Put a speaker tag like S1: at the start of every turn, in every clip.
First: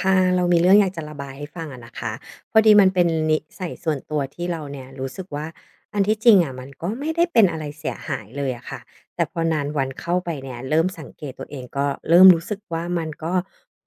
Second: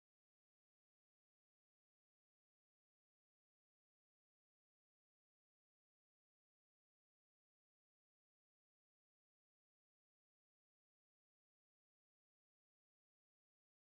S1: ค่ะเรามีเรื่องอยากจะระบายให้ฟังอะนะคะพอดีมันเป็นนิสัยส่วนตัวที่เราเนี่ยรู้สึกว่าอันที่จริงอะมันก็ไม่ได้เป็นอะไรเสียหายเลยอะค่ะแต่พอนานวันเข้าไปเนี่ยเริ่มสังเกตตัวเองก็เริ่มรู้สึกว่ามันก็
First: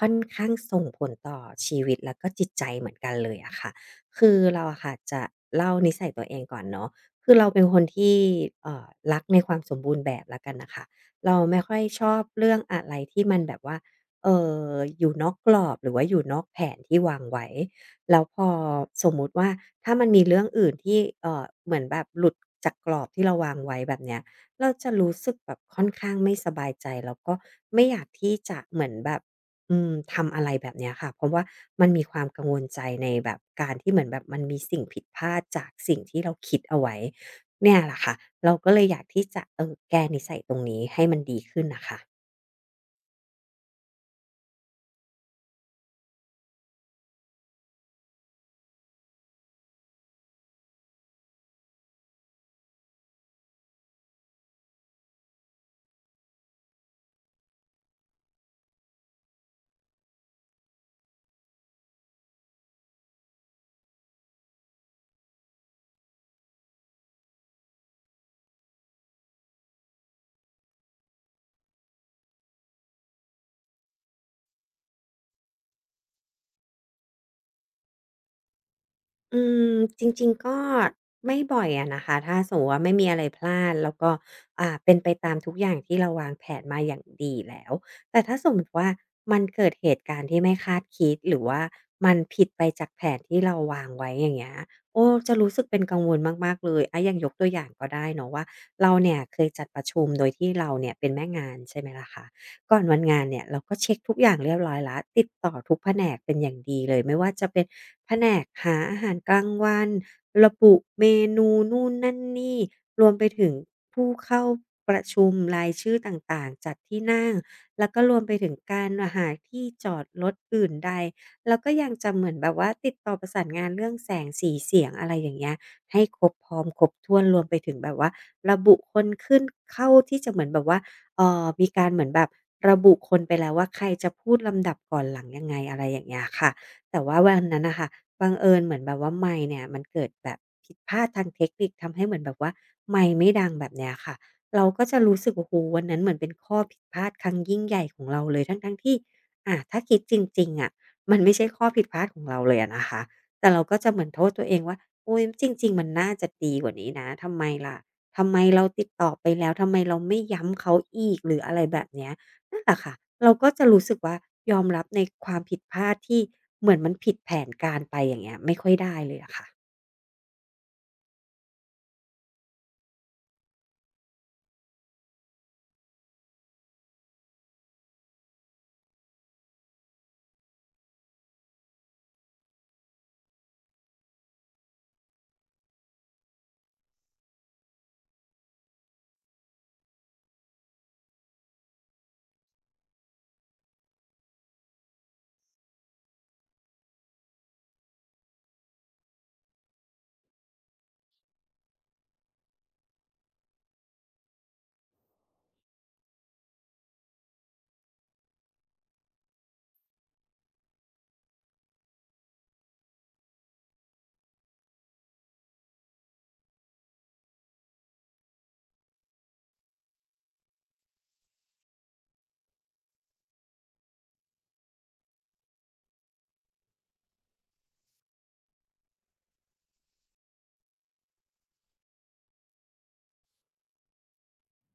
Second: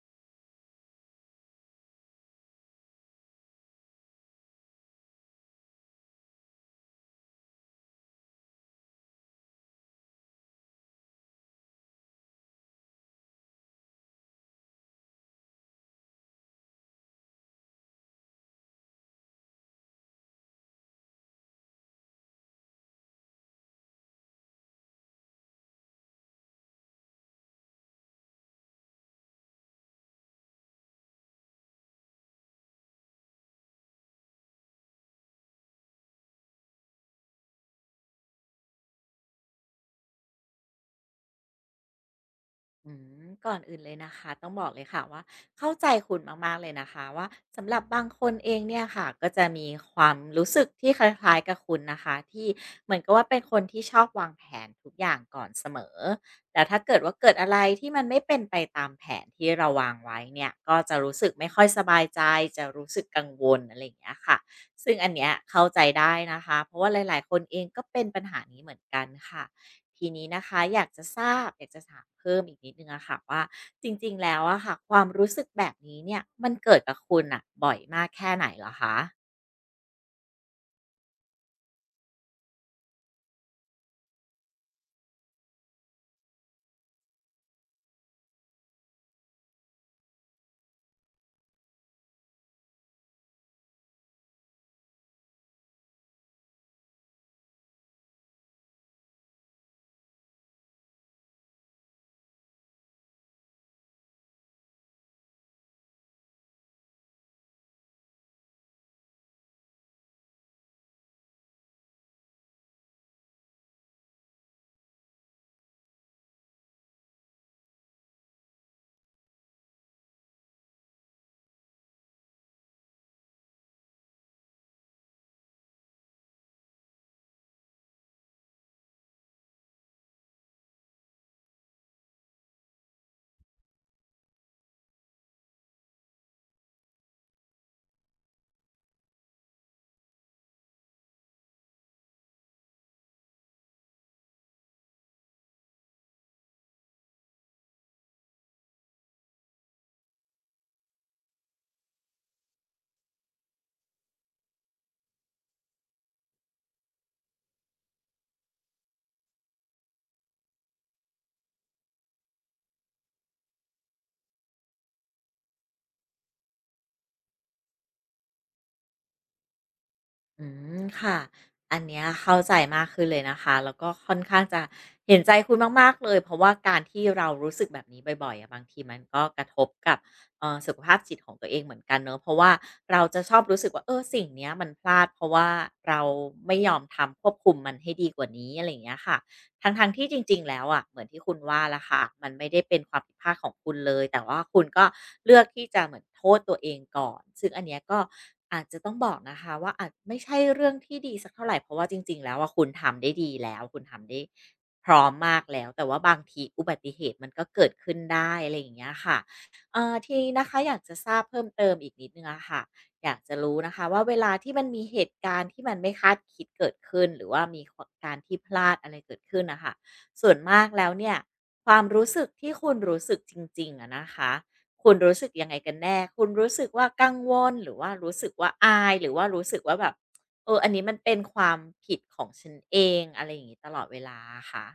S1: ค่อนข้างส่งผลต่อชีวิตแล้วก็จิตใจเหมือนกันเลยอะค่ะคือเราอะค่ะจะเล่านิสัยตัวเองก่อนเนาะคือเราเป็นคนที่เอ่อรักในความสมบูรณ์แบบแล้วกันน่ะค่ะเราไม่ค่อยชอบเรื่องอะไรที่มันแบบว่า เอ่อยู่นอกกรอบหรือว่าอยู่นอกแผนที่วางไว้แล้วพอสมมุติว่าถ้ามันมีเรื่องอื่นที่เหมือนแบบหลุดจากกรอบที่เราวางไว้แบบเนี้ยเราจะรู้สึกแบบค่อนข้างไม่สบายใจแล้วก็ไม่อยากที่จะเหมือนแบบทำอะไรแบบเนี้ยค่ะเพราะว่ามันมีความกังวลใจในแบบการที่เหมือนแบบมันมีสิ่งผิดพลาดจากสิ่งที่เราคิดเอาไว้เนี่ยแหละค่ะเราก็เลยอยากที่จะแก้นิสัยตรงนี้ให้มันดีขึ้นนะคะ
S2: อืก่อนอื่นเลยนะคะต้องบอกเลยค่ะว่าเข้าใจคุณมากๆเลยนะคะว่าสำหรับบางคนเองเนี่ยค่ะก็จะมีความรู้สึกที่คล้ายๆกับคุณนะคะที่เหมือนกับว่าเป็นคนที่ชอบวางแผนทุกอย่างก่อนเสมอแต่ถ้าเกิดว่าเกิดอะไรที่มันไม่เป็นไปตามแผนที่เราวางไว้เนี่ยก็จะรู้สึกไม่ค่อยสบายใจจะรู้สึกกังวลอะไรอย่างเงี้ยค่ะซึ่งอันเนี้ยเข้าใจได้นะคะเพราะว่าหลายๆคนเองก็เป็นปัญหานี้เหมือนกันค่ะ ทีนี้นะคะอยากจะทราบอยากจะถามเพิ่มอีกนิดหนึ่งอะค่ะว่าจริงๆแล้วอะค่ะความรู้สึกแบบนี้เนี่ยมันเกิดกับคุณอ่ะบ่อยมากแค่ไหนเหรอคะ
S1: อืมจริงๆก็ไม่บ่อยอะนะคะถ้าสมมติว่าไม่มีอะไรพลาดแล้วก็เป็นไปตามทุกอย่างที่เราวางแผนมาอย่างดีแล้วแต่ถ้าสมมุติว่ามันเกิดเหตุการณ์ที่ไม่คาดคิดหรือว่ามันผิดไปจากแผนที่เราวางไว้อย่างเงี้ยโอ้จะรู้สึกเป็นกังวลมากๆเลยอะอย่างยกตัวอย่างก็ได้เนาะว่าเราเนี่ยเคยจัดประชุมโดยที่เราเนี่ยเป็นแม่งานใช่ไหมล่ะคะ ก่อนวันงานเนี่ยเราก็เช็คทุกอย่างเรียบร้อยละวติดต่อทุกแผนกเป็นอย่างดีเลยไม่ว่าจะเป็นแผนกหาอาหารกลางวันระบุเมนูนู่นนั่นนี่รวมไปถึงผู้เข้าประชุมรายชื่อต่างๆจัดที่นั่งแล้วก็รวมไปถึงการหาที่จอดรถอื่นใดแล้วก็ยังจะเหมือนแบบว่าติดต่อประสานงานเรื่องแสงสีเสียงอะไรอย่างเงี้ยให้ครบพร้อมครบถ้วนรวมไปถึงแบบว่าระบุคนขึ้นเข้าที่จะเหมือนแบบว่า มีการเหมือนแบบระบุคนไปแล้วว่าใครจะพูดลำดับก่อนหลังยังไงอะไรอย่างเงี้ยค่ะแต่ว่าวันนั้นนะคะบังเอิญเหมือนแบบว่าไมค์เนี่ยมันเกิดแบบผิดพลาดทางเทคนิคทำให้เหมือนแบบว่าไมค์ไม่ดังแบบเนี้ยค่ะเราก็จะรู้สึกโอ้โหวันนั้นเหมือนเป็นข้อผิดพลาดครั้งยิ่งใหญ่ของเราเลยทั้งๆทที่ถ้าคิดจริงๆอะมันไม่ใช่ข้อผิดพลาดของเราเลยอะนะคะแต่เราก็จะเหมือนโทษตัวเองว่าโอ้ยจริงๆมันน่าจะดีกว่านี้นะทำไมล่ะ ทำไมเราติดต่อไปแล้วทำไมเราไม่ย้ำเขาอีกหรืออะไรแบบเนี้ยนั่นแหละค่ะเราก็จะรู้สึกว่ายอมรับในความผิดพลาดที่เหมือนมันผิดแผนการไปอย่างเงี้ยไม่ค่อยได้เลยอะค่ะ
S2: อืค่ะอันเนี้ยเข้าใจมากขึ้นเลยนะคะแล้วก็ค่อนข้างจะเห็นใจคุณมากๆเลยเพราะว่าการที่เรารู้สึกแบบนี้บ่อยๆอะบางทีมันก็กระทบกับสุขภาพจิตของตัวเองเหมือนกันเนอะเพราะว่าเราจะชอบรู้สึกว่าเออสิ่งเนี้ยมันพลาดเพราะว่าเราไม่ยอมทำควบคุมมันให้ดีกว่านี้อะไรอย่างเงี้ยค่ะ ทั้งๆทที่จริงๆแล้วอะเหมือนที่คุณว่าละค่ะมันไม่ได้เป็นความผิดพลาดของคุณเลยแต่ว่าคุณก็เลือกที่จะเหมือนโทษตัวเองก่อนซึ่งอันเนี้ยก็อาจจะต้องบอกนะคะว่าอาจไม่ใช่เรื่องที่ดีสักเท่าไหรเพราะว่าจริงๆแล้วว่าคุณทำได้ดีแล้วคุณทำได้พร้อมมากแล้วแต่ว่าบางทีอุบัติเหตุมันก็เกิดขึ้นได้อะไรอย่างเงี้ยค่ะทีนี้นะคะอยากจะทราบเพิ่มเติมอีกนิดนึงอะค่ะ อยากจะรู้นะคะว่าเวลาที่มันมีเหตุการณ์ที่มันไม่คาดคิดเกิดขึ้นหรือว่ามีการที่พลาดอะไรเกิดขึ้นนะคะส่วนมากแล้วเนี่ยความรู้สึกที่คุณรู้สึกจริงๆอะนะคะคุณรู้สึกยังไงกันแน่คุณรู้สึกว่ากังวลหรือว่ารู้สึกว่าอายหรือว่ารู้สึกว่าแบบเอออันนี้มันเป็นความผิดของฉันเองอะไรอย่างนี้ตลอดเวลาอะคะ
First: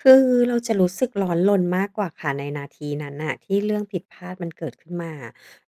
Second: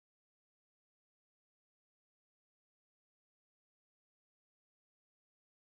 S1: คือเราจะรู้สึกร้อนรนมากกว่าค่ะในนาทีนั้นน่ะที่เรื่องผิดพลาดมันเกิดขึ้นมา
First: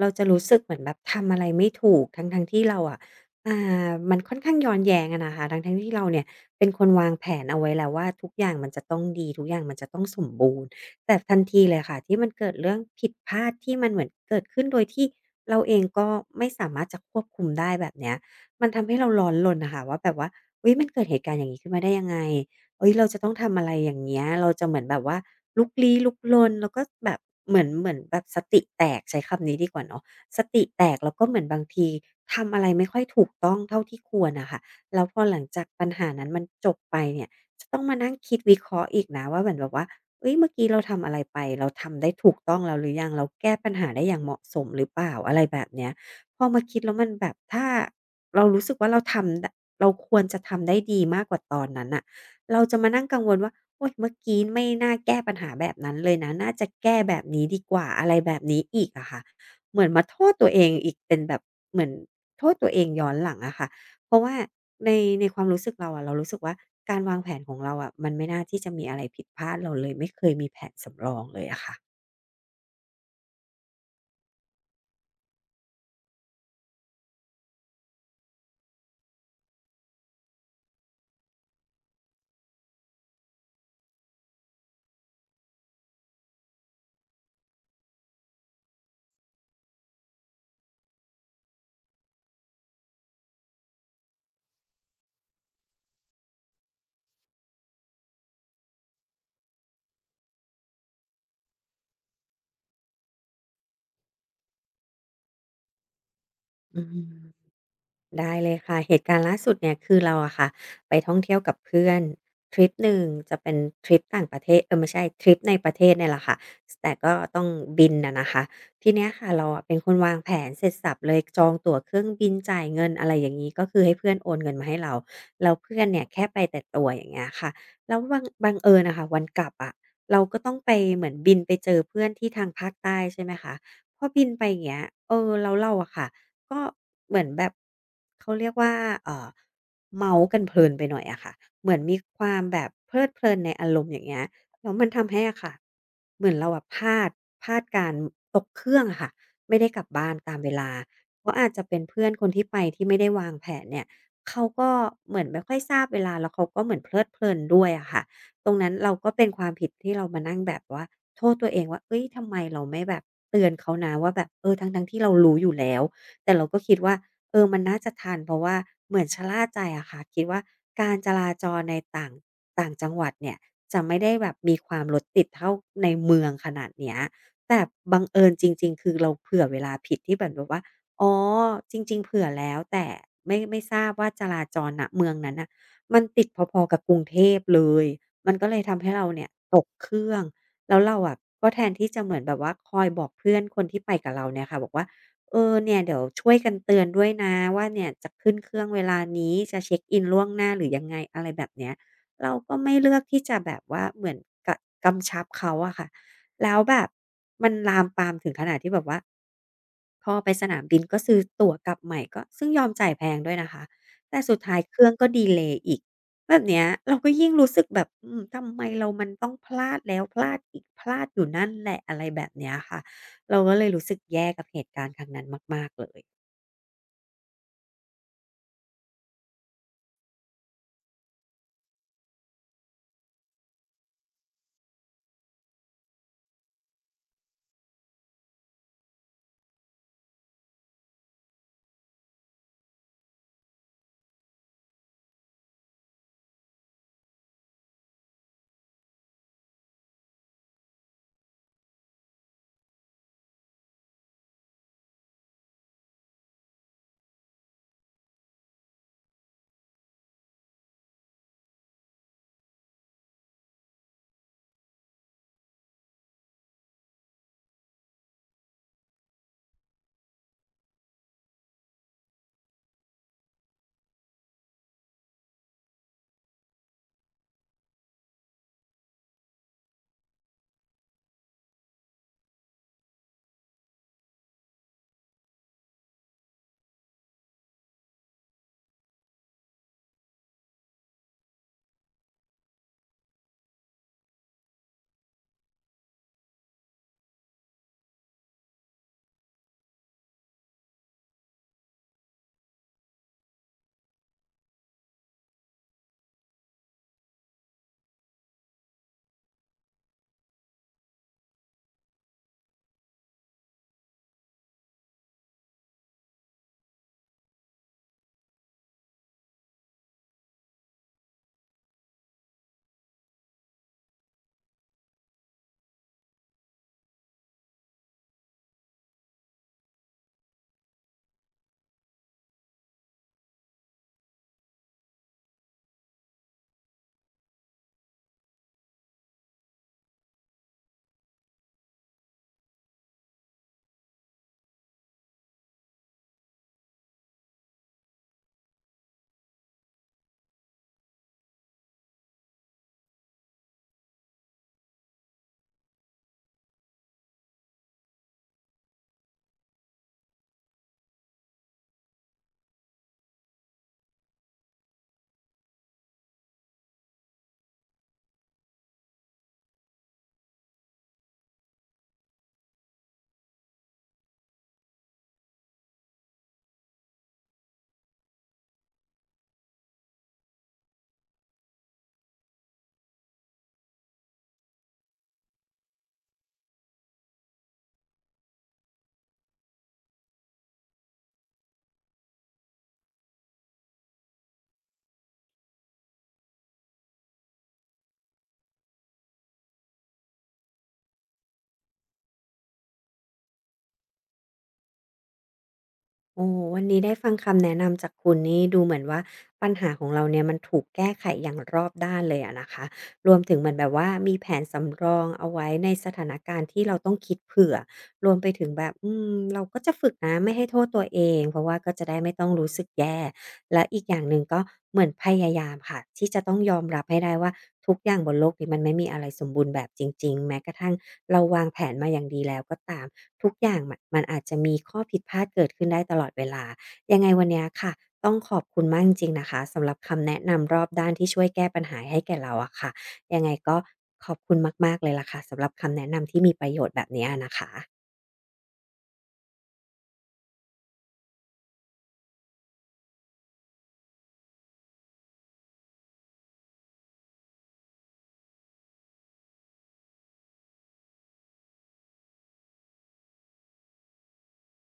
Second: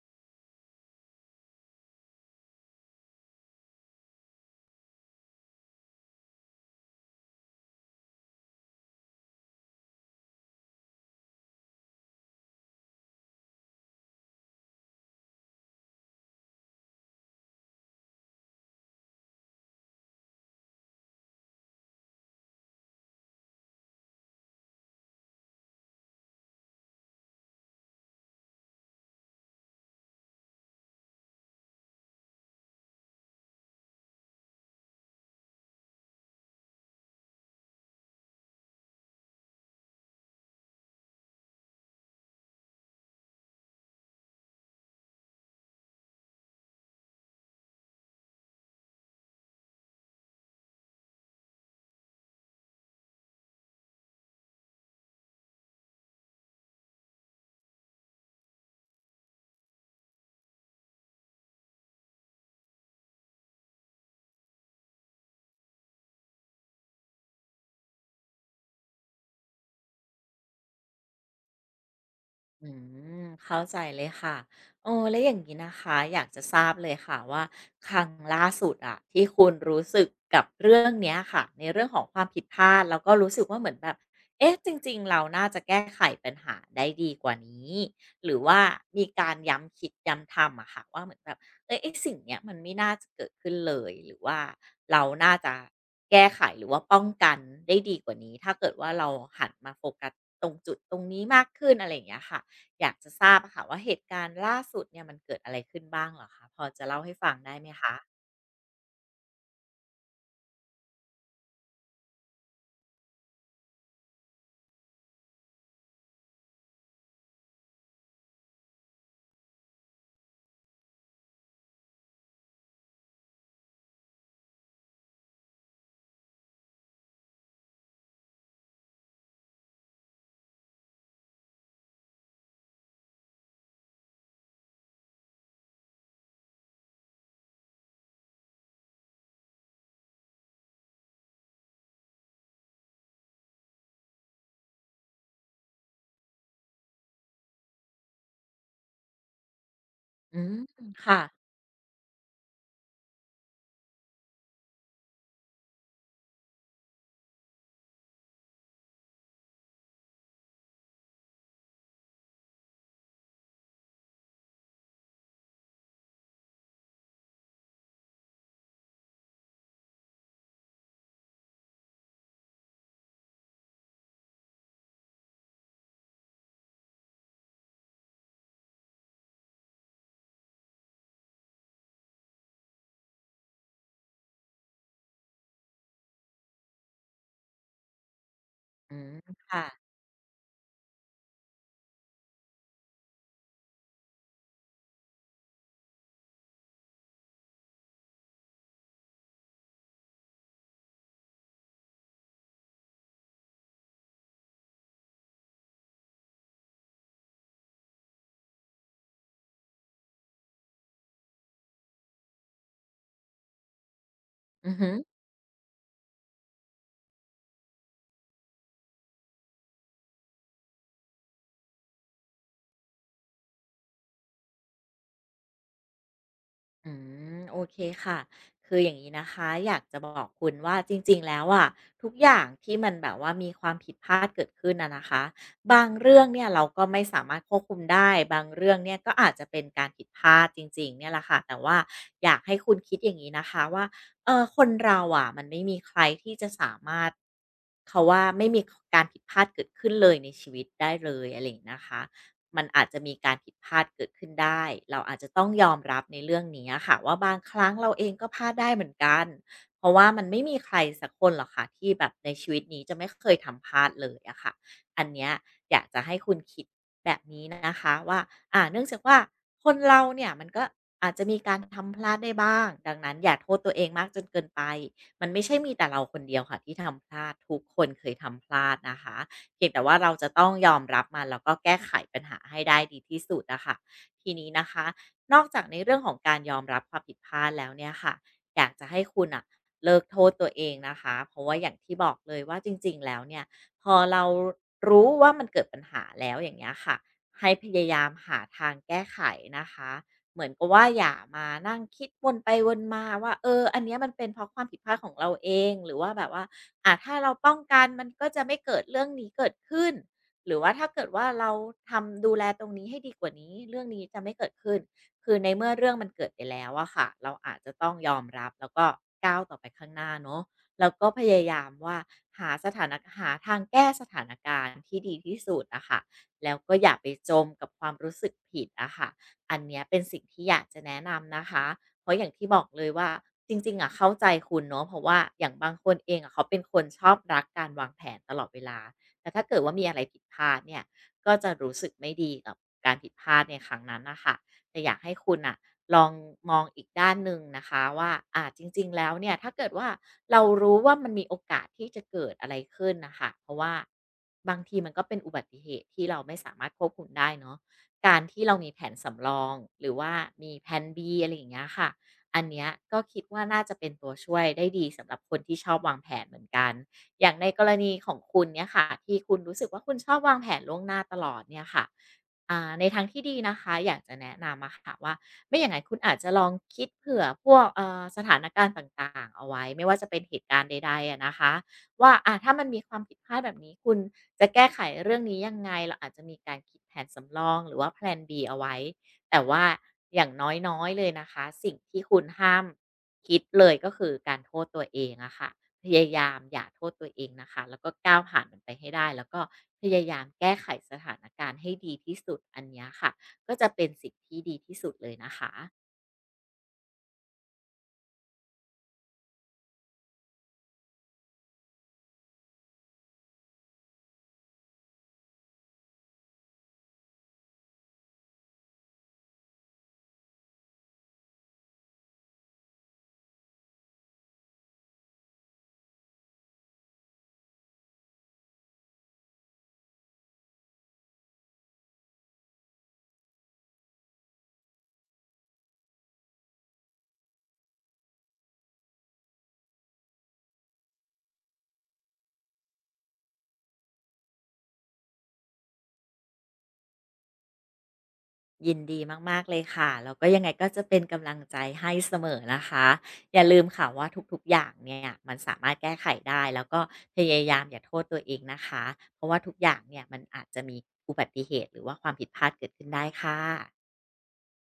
S1: เราจะรู้สึกเหมือนแบบทำอะไรไม่ถูกทั้งๆที่เราอะอ่มันค่อนข้างย้อนแย้งอะนะคะทั้งๆที่เราเนี่ยเป็นคนวางแผนเอาไว้แล้วว่าทุกอย่างมันจะต้องดีทุกอย่างมันจะต้องสมบูรณ์แต่ทันทีเลยค่ะที่มันเกิดเรื่องผิดพลาดที่มันเหมือนเกิดขึ้นโดยที่เราเองก็ไม่สามารถจะควบคุมได้แบบเนี้ยมันทำให้เราร้อนรนน่ะค่ะว่าแบบว่าอุ๊ยมันเกิดเหตุการณ์อย่างงี้ขึ้นมาได้ยังไง เอ้ยเราจะต้องทำอะไรอย่างเงี้ยเราจะเหมือนแบบว่าลุกลี้ลุกลนแล้วก็แบบเหมือนแบบสติแตกใช้คำนี้ดีกว่าเนาะสติแตกแล้วก็เหมือนบางทีทำอะไรไม่ค่อยถูกต้องเท่าที่ควรน่ะค่ะแล้วพอหลังจากปัญหานั้นมันจบไปเนี่ยจะต้องมานั่งคิดวิเคราะห์อีกนะว่าเหมือนแบบว่าเฮ้ยเมื่อกี้เราทำอะไรไปเราทำได้ถูกต้องแล้วหรือยังเราแก้ปัญหาได้อย่างเหมาะสมหรือเปล่าอะไรแบบเนี้ยพอมาคิดแล้วมันแบบถ้าเรารู้สึกว่าเราทำดเราควรจะทำได้ดีมากกว่าตอนนั้นน่ะ เราจะมานั่งกังวลว่าโอ๊ยเมื่อกี้ไม่น่าแก้ปัญหาแบบนั้นเลยนะน่าจะแก้แบบนี้ดีกว่าอะไรแบบนี้อีกอะค่ะเหมือนมาโทษตัวเองอีกเป็นแบบเหมือนโทษตัวเองย้อนหลังอะค่ะเพราะว่าในในความรู้สึกเราอะเรารู้สึกว่าการวางแผนของเราอะมันไม่น่าที่จะมีอะไรผิดพลาดเราเลยไม่เคยมีแผนสำรองเลยอะค่ะ
S2: อืมเข้าใจเลยค่ะโอ้และอย่างนี้นะคะอยากจะทราบเลยค่ะว่าครั้งล่าสุดอะที่คุณรู้สึกกับเรื่องเนี้ยค่ะในเรื่องของความผิดพลาดแล้วก็รู้สึกว่าเหมือนแบบเอ๊ะจริงๆเราน่าจะแก้ไขปัญหาได้ดีกว่านี้หรือว่ามีการย้ำคิดย้ำทำอะค่ะว่าเหมือนแบบเฮ้ยไอ้สิ่งเนี้ยมันไม่น่าจะเกิดขึ้นเลยหรือว่าเราน่าจะแก้ไขหรือว่าป้องกันได้ดีกว่านี้ถ้าเกิดว่าเราหันมาโฟกัสตรงจุดตรงนี้มากขึ้นอะไรอย่างเงี้ยค่ะ อยากจะทราบอะค่ะว่าเหตุการณ์ล่าสุดเนี่ยมันเกิดอะไรขึ้นบ้างเหรอคะพอ
S1: อื
S2: จะเล่าให้ฟัง
S1: ม
S2: ได้ไหมคะ
S1: ได้เลยค่ะเหตุการณ์ล่าสุดเนี่ยคือเราอะค่ะไปท่องเที่ยวกับเพื่อนทริปหนึ่งจะเป็นทริปต่างประเทศเออไม่ใช่ทริปในประเทศเนี่ยแหละค่ะแต่ก็ต้องบินอะนะคะทีเนี้ยค่ะเราอะเป็นคนวางแผนเสร็จสรรพเลยจองตั๋วเครื่องบินจ่ายเงินอะไรอย่างงี้ก็คือให้เพื่อนโอนเงินมาให้เราแล้วเพื่อนเนี่ยแค่ไปแต่ตั๋วอย่างเงี้ยค่ะแล้วบังเอิญอะค่ะวันกลับอะเราก็ต้องไปเหมือนบินไปเจอเพื่อนที่ทางภาคใต้ใช่ไหมคะ พอบินไปอย่างเงี้ยเออแล้วเราอะค่ะก็เหมือนแบบเขาเรียกว่าเอ่อเมาท์กันเพลินไปหน่อยอะค่ะเหมือนมีความแบบเพลิดเพลินในอารมณ์อย่างเงี้ยแล้วมันทำให้อะค่ะเหมือนเราอะพลาดพลาดการตกเครื่องอะค่ะ ไม่ได้กลับบ้านตา
S2: อื
S1: มเว
S2: ม
S1: ลา
S2: ค่ะ
S1: เพราะอาจจะเป็นเพื่อนคนที่ไปที่ไม่ได้วางแผนเนี่ยเขาก็เหมือนไม่ค่อยทราบเวลาแล้วเขาก็เหมือนเพลิดเพลินด้วยอะค่ะตรงนั้นเราก็เป็นความผิดที่เรามานั่งแบบว่าโทษตัวเองว่าเฮ้ยทำไมเราไม่แบบ เตือนเขานะว่าแบบเออทั้งๆที่เรารู้อยู่แล้วแต่เราก็คิดว่าเออมันน่าจะทันเพราะว่าเหมือนชะล่าใจอะค่ะคิดว่าการจราจรในต่างต่างจังหวัดเนี่ยจะไม่ได้แบบมีความรถติดเท่าในเมืองขนาดเนี้ยแต่บังเอิญจริงๆคือเราเผื่อเวลาผิดที่เหมือนแบบว่าอ๋อจริงๆเผื่อแล้วแต่ไม่ทราบว่าจราจรณเมืองนั้นน่ะมันติดพอๆกับกรุงเทพเลยมันก็เลยทำให้
S2: อื
S1: เรา
S2: ม
S1: เนี่ยต
S2: ค่ะ
S1: กเครื่อง แล้วเราอะก็แทนที่จะเหมือนแบบว่าคอยบอกเพื่อนคนที่ไปกับเราเนี่ยค่ะบอกว่าเออเนี่ยเดี๋ยวช่วยกันเตือนด้วยนะว่าเนี่ยจะขึ้นเครื่องเวลานี้จะเช็คอินล่วงหน้าหรือยังไงอะไรแบบเนี้ยเราก็ไม่เลือกที่จะแบบว่าเหมือนกะกำชับเขาอะค่ะแล้วแบบมันลามปามถึงขนาดที่แบบว่าพอไปสนามบินก็ซื้อตั๋วกลับใหม่ก็ซึ่งยอมจ่ายแพงด้วยนะคะแต่สุดท้าย
S2: อื
S1: เค
S2: อ
S1: รื่
S2: ฮึ
S1: องก็ดีเลย์อีก แบบเนี้ยเราก็ยิ่งรู้สึกแบบอืมทำไมเรามันต้องพลาดแล้วพลาดอีกพลาดอยู่นั่นแหละอะไรแบบเนี้ยค่ะ เราก็เลยรู้สึกแย่กับเหตุการณ์ครั้งนั้นมากๆเลย
S2: อืมโอเคค่ะคืออย่างนี้นะคะอยากจะบอกคุณว่าจริงๆแล้วอ่ะทุกอย่างที่มันแบบว่ามีความผิดพลาดเกิดขึ้นนะนะคะบางเรื่องเนี่ยเราก็ไม่สามารถควบคุมได้บางเรื่องเนี่ยก็อาจจะเป็นการผิดพลาดจริงๆเนี่ยแหละค่ะแต่ว่าอยากให้คุณคิดอย่างนี้นะคะว่าเออคนเราอ่ะมันไม่มีใครที่จะสามารถเขาว่าไม่มีการผิดพลาดเกิดขึ้นเลยในชีวิตได้เลยอะไรอย่างนี้นะคะ มันอาจจะมีการผิดพลาดเกิดขึ้นได้ เราอาจจะต้องยอมรับในเรื่องนี้อะค่ะว่าบางครั้งเราเองก็พลาดได้เหมือนกัน เพราะว่ามันไม่มีใครสักคนหรอกค่ะที่แบบในชีวิตนี้จะไม่เคยทำพลาดเลยอะค่ะอันเนี้ยอยากจะให้คุณคิดแบบนี้นะคะว่าอ่าเนื่องจากว่าคนเราเนี่ยมันก็อาจจะมีการทำพลาดได้บ้างดังนั้นอย่าโทษตัวเองมากจนเกินไปมันไม่ใช่มีแต่เราคนเดียวค่ะที่ทำพลาดทุกคนเคยทำพลาดนะคะ เพียงแต่ว่าเราจะต้องยอมรับมันแล้วก็แก้ไขปัญหาให้ได้ดีที่สุดนะคะทีนี้นะคะนอกจากในเรื่องของการยอมรับความผิดพลาดแล้วเนี่ยค่ะอยากจะให้คุณอ่ะเลิกโทษตัวเองนะคะเพราะว่าอย่างที่บอกเลยว่าจริงๆแล้วเนี่ยพอเรารู้ว่ามันเกิดปัญหาแล้วอย่างเงี้ยค่ะให้พยายามหาทางแก้ไขนะคะเหมือนกับว่าอย่ามานั่งคิดวนไปวนมาว่าเอออันเนี้ยมันเป็นเพราะความผิดพลาดของเราเองหรือว่าแบบว่า ถ้าเราป้องกันมันก็จะไม่เกิดเรื่องนี้เกิดขึ้นหรือว่าถ้าเกิดว่าเราทำดูแลตรงนี้ให้ดีกว่านี้เรื่องนี้จะไม่เกิดขึ้นคือในเมื่อเรื่องมันเกิดไปแล้วอะค่ะเราอาจจะต้องยอมรับแล้วก็ก้าวต่อไปข้างหน้าเนาะแล้วก็พยายามว่าหาสถานะหาทางแก้สถานการณ์ที่ดีที่สุดอะค่ะแล้วก็อย่าไปจมกับความรู้สึกผิดอะค่ะอันเนี้ยเป็นสิ่งที่อยากจะแนะนำนะคะ เพราะอย่างที่บอกเลยว่าจริงๆอะเข้าใจคุณเนาะเพราะว่าอย่างบางคนเองอะเขาเป็นคนชอบรักการวางแผนตลอดเวลาแต่ถ้าเกิดว่ามีอะไรผิดพลาดเนี่ยก็จะรู้สึกไม่ดีกับการผิดพลาดในครั้งนั้นนะคะแต่อยากให้คุณอ่ะลองมองอีกด้านหนึ่งนะคะว่าจริงๆแล้วเนี่ยถ้าเกิดว่าเรารู้ว่ามันมีโอกาสที่จะเกิดอะไรขึ้นนะคะเพราะว่าบางทีมันก็เป็นอุบัติเหตุที่เราไม่สามารถควบคุมได้เนาะ การที่เรามีแผนสำรองหรือว่ามีแผน B อะไรอย่างเงี้ยค่ะอันเนี้ยก็คิดว่าน่าจะเป็นตัวช่วยได้ดีสำหรับคนที่ชอบวางแผนเหมือนกันอย่างในกรณีของคุณเนี่ยค่ะที่คุณรู้สึกว่าคุณชอบวางแผนล่วงหน้าตลอดเนี่ยค่ะในทางที่ดีนะคะอยากจะแนะนำอะค่ะว่าไม่อย่างนั้นคุณอาจจะลองคิดเผื่อพวกสถานการณ์ต่างๆเอาไว้ไม่ว่าจะเป็นเหตุการณ์ใดๆอะนะคะ ว่าอ่ะถ้ามันมีความผิดพลาดแบบนี้คุณจะแก้ไขเรื่องนี้ยังไงเราอาจจะมีการคิดแผนสำรองหรือว่าแพลน B เอาไว้แต่ว่าอย่างน้อยๆเลยนะคะสิ่งที่คุณห้ามคิดเลยก็คือการโทษตัวเองอะค่ะพยายามอย่าโทษตัวเองนะคะแล้วก็ก้าวผ่านมันไปให้ได้แล้วก็พยายามแก้ไขสถานการณ์ให้ดีที่สุดอันเนี้ยค่ะก็จะเป็นสิ่งที่ดีที่สุดเลยนะคะ
S1: โอ้โฮวันนี้ได้ฟังคำแนะนำจากคุณนี่ดูเหมือนว่าปัญหาของเราเนี่ยมันถูกแก้ไขอย่างรอบด้านเลยอะนะคะรวมถึงเหมือนแบบว่ามีแผนสำรองเอาไว้ในสถานการณ์ที่เราต้องคิดเผื่อรวมไปถึงแบบอืมเราก็จะฝึกนะไม่ให้โทษตัวเองเพราะว่าก็จะได้ไม่ต้องรู้สึกแย่และอีกอย่างหนึ่งก็เหมือนพยายามค่ะที่จะต้องยอมรับให้ได้ว่าทุกอย่างบนโลกนี้มันไม่มีอะไรสมบูรณ์แบบจริงๆแม้กระทั่ง เราวางแผนมาอย่างดีแล้วก็ตามทุกอย่างมันอาจจะมีข้อผิดพลาดเกิดขึ้นได้ตลอดเวลายังไงวันเนี้ยค่ะต้องขอบคุณมากจริงๆนะคะสำหรับคำแนะนำรอบด้านที่ช่วยแก้ปัญหาให้แก่เราอะค่ะยังไงก็ขอบคุณมากๆเลยล่ะค่ะสำหรับคำแนะนำที่มีประโยชน์แบบเนี้ยนะคะ
S2: ยินดีมากๆเลยค่ะ แล้วก็ยังไงก็จะเป็นกำลังใจให้เสมอนะคะ อย่าลืมค่ะว่าทุกๆอย่างเนี่ยมันสามารถแก้ไขได้ แล้วก็พยายามอย่าโทษตัวเองนะคะ เพราะว่าทุกอย่างเนี่ยมันอาจจะมีอุบัติเหตุหรือว่าความผิดพลาดเกิดขึ้นได้ค่ะ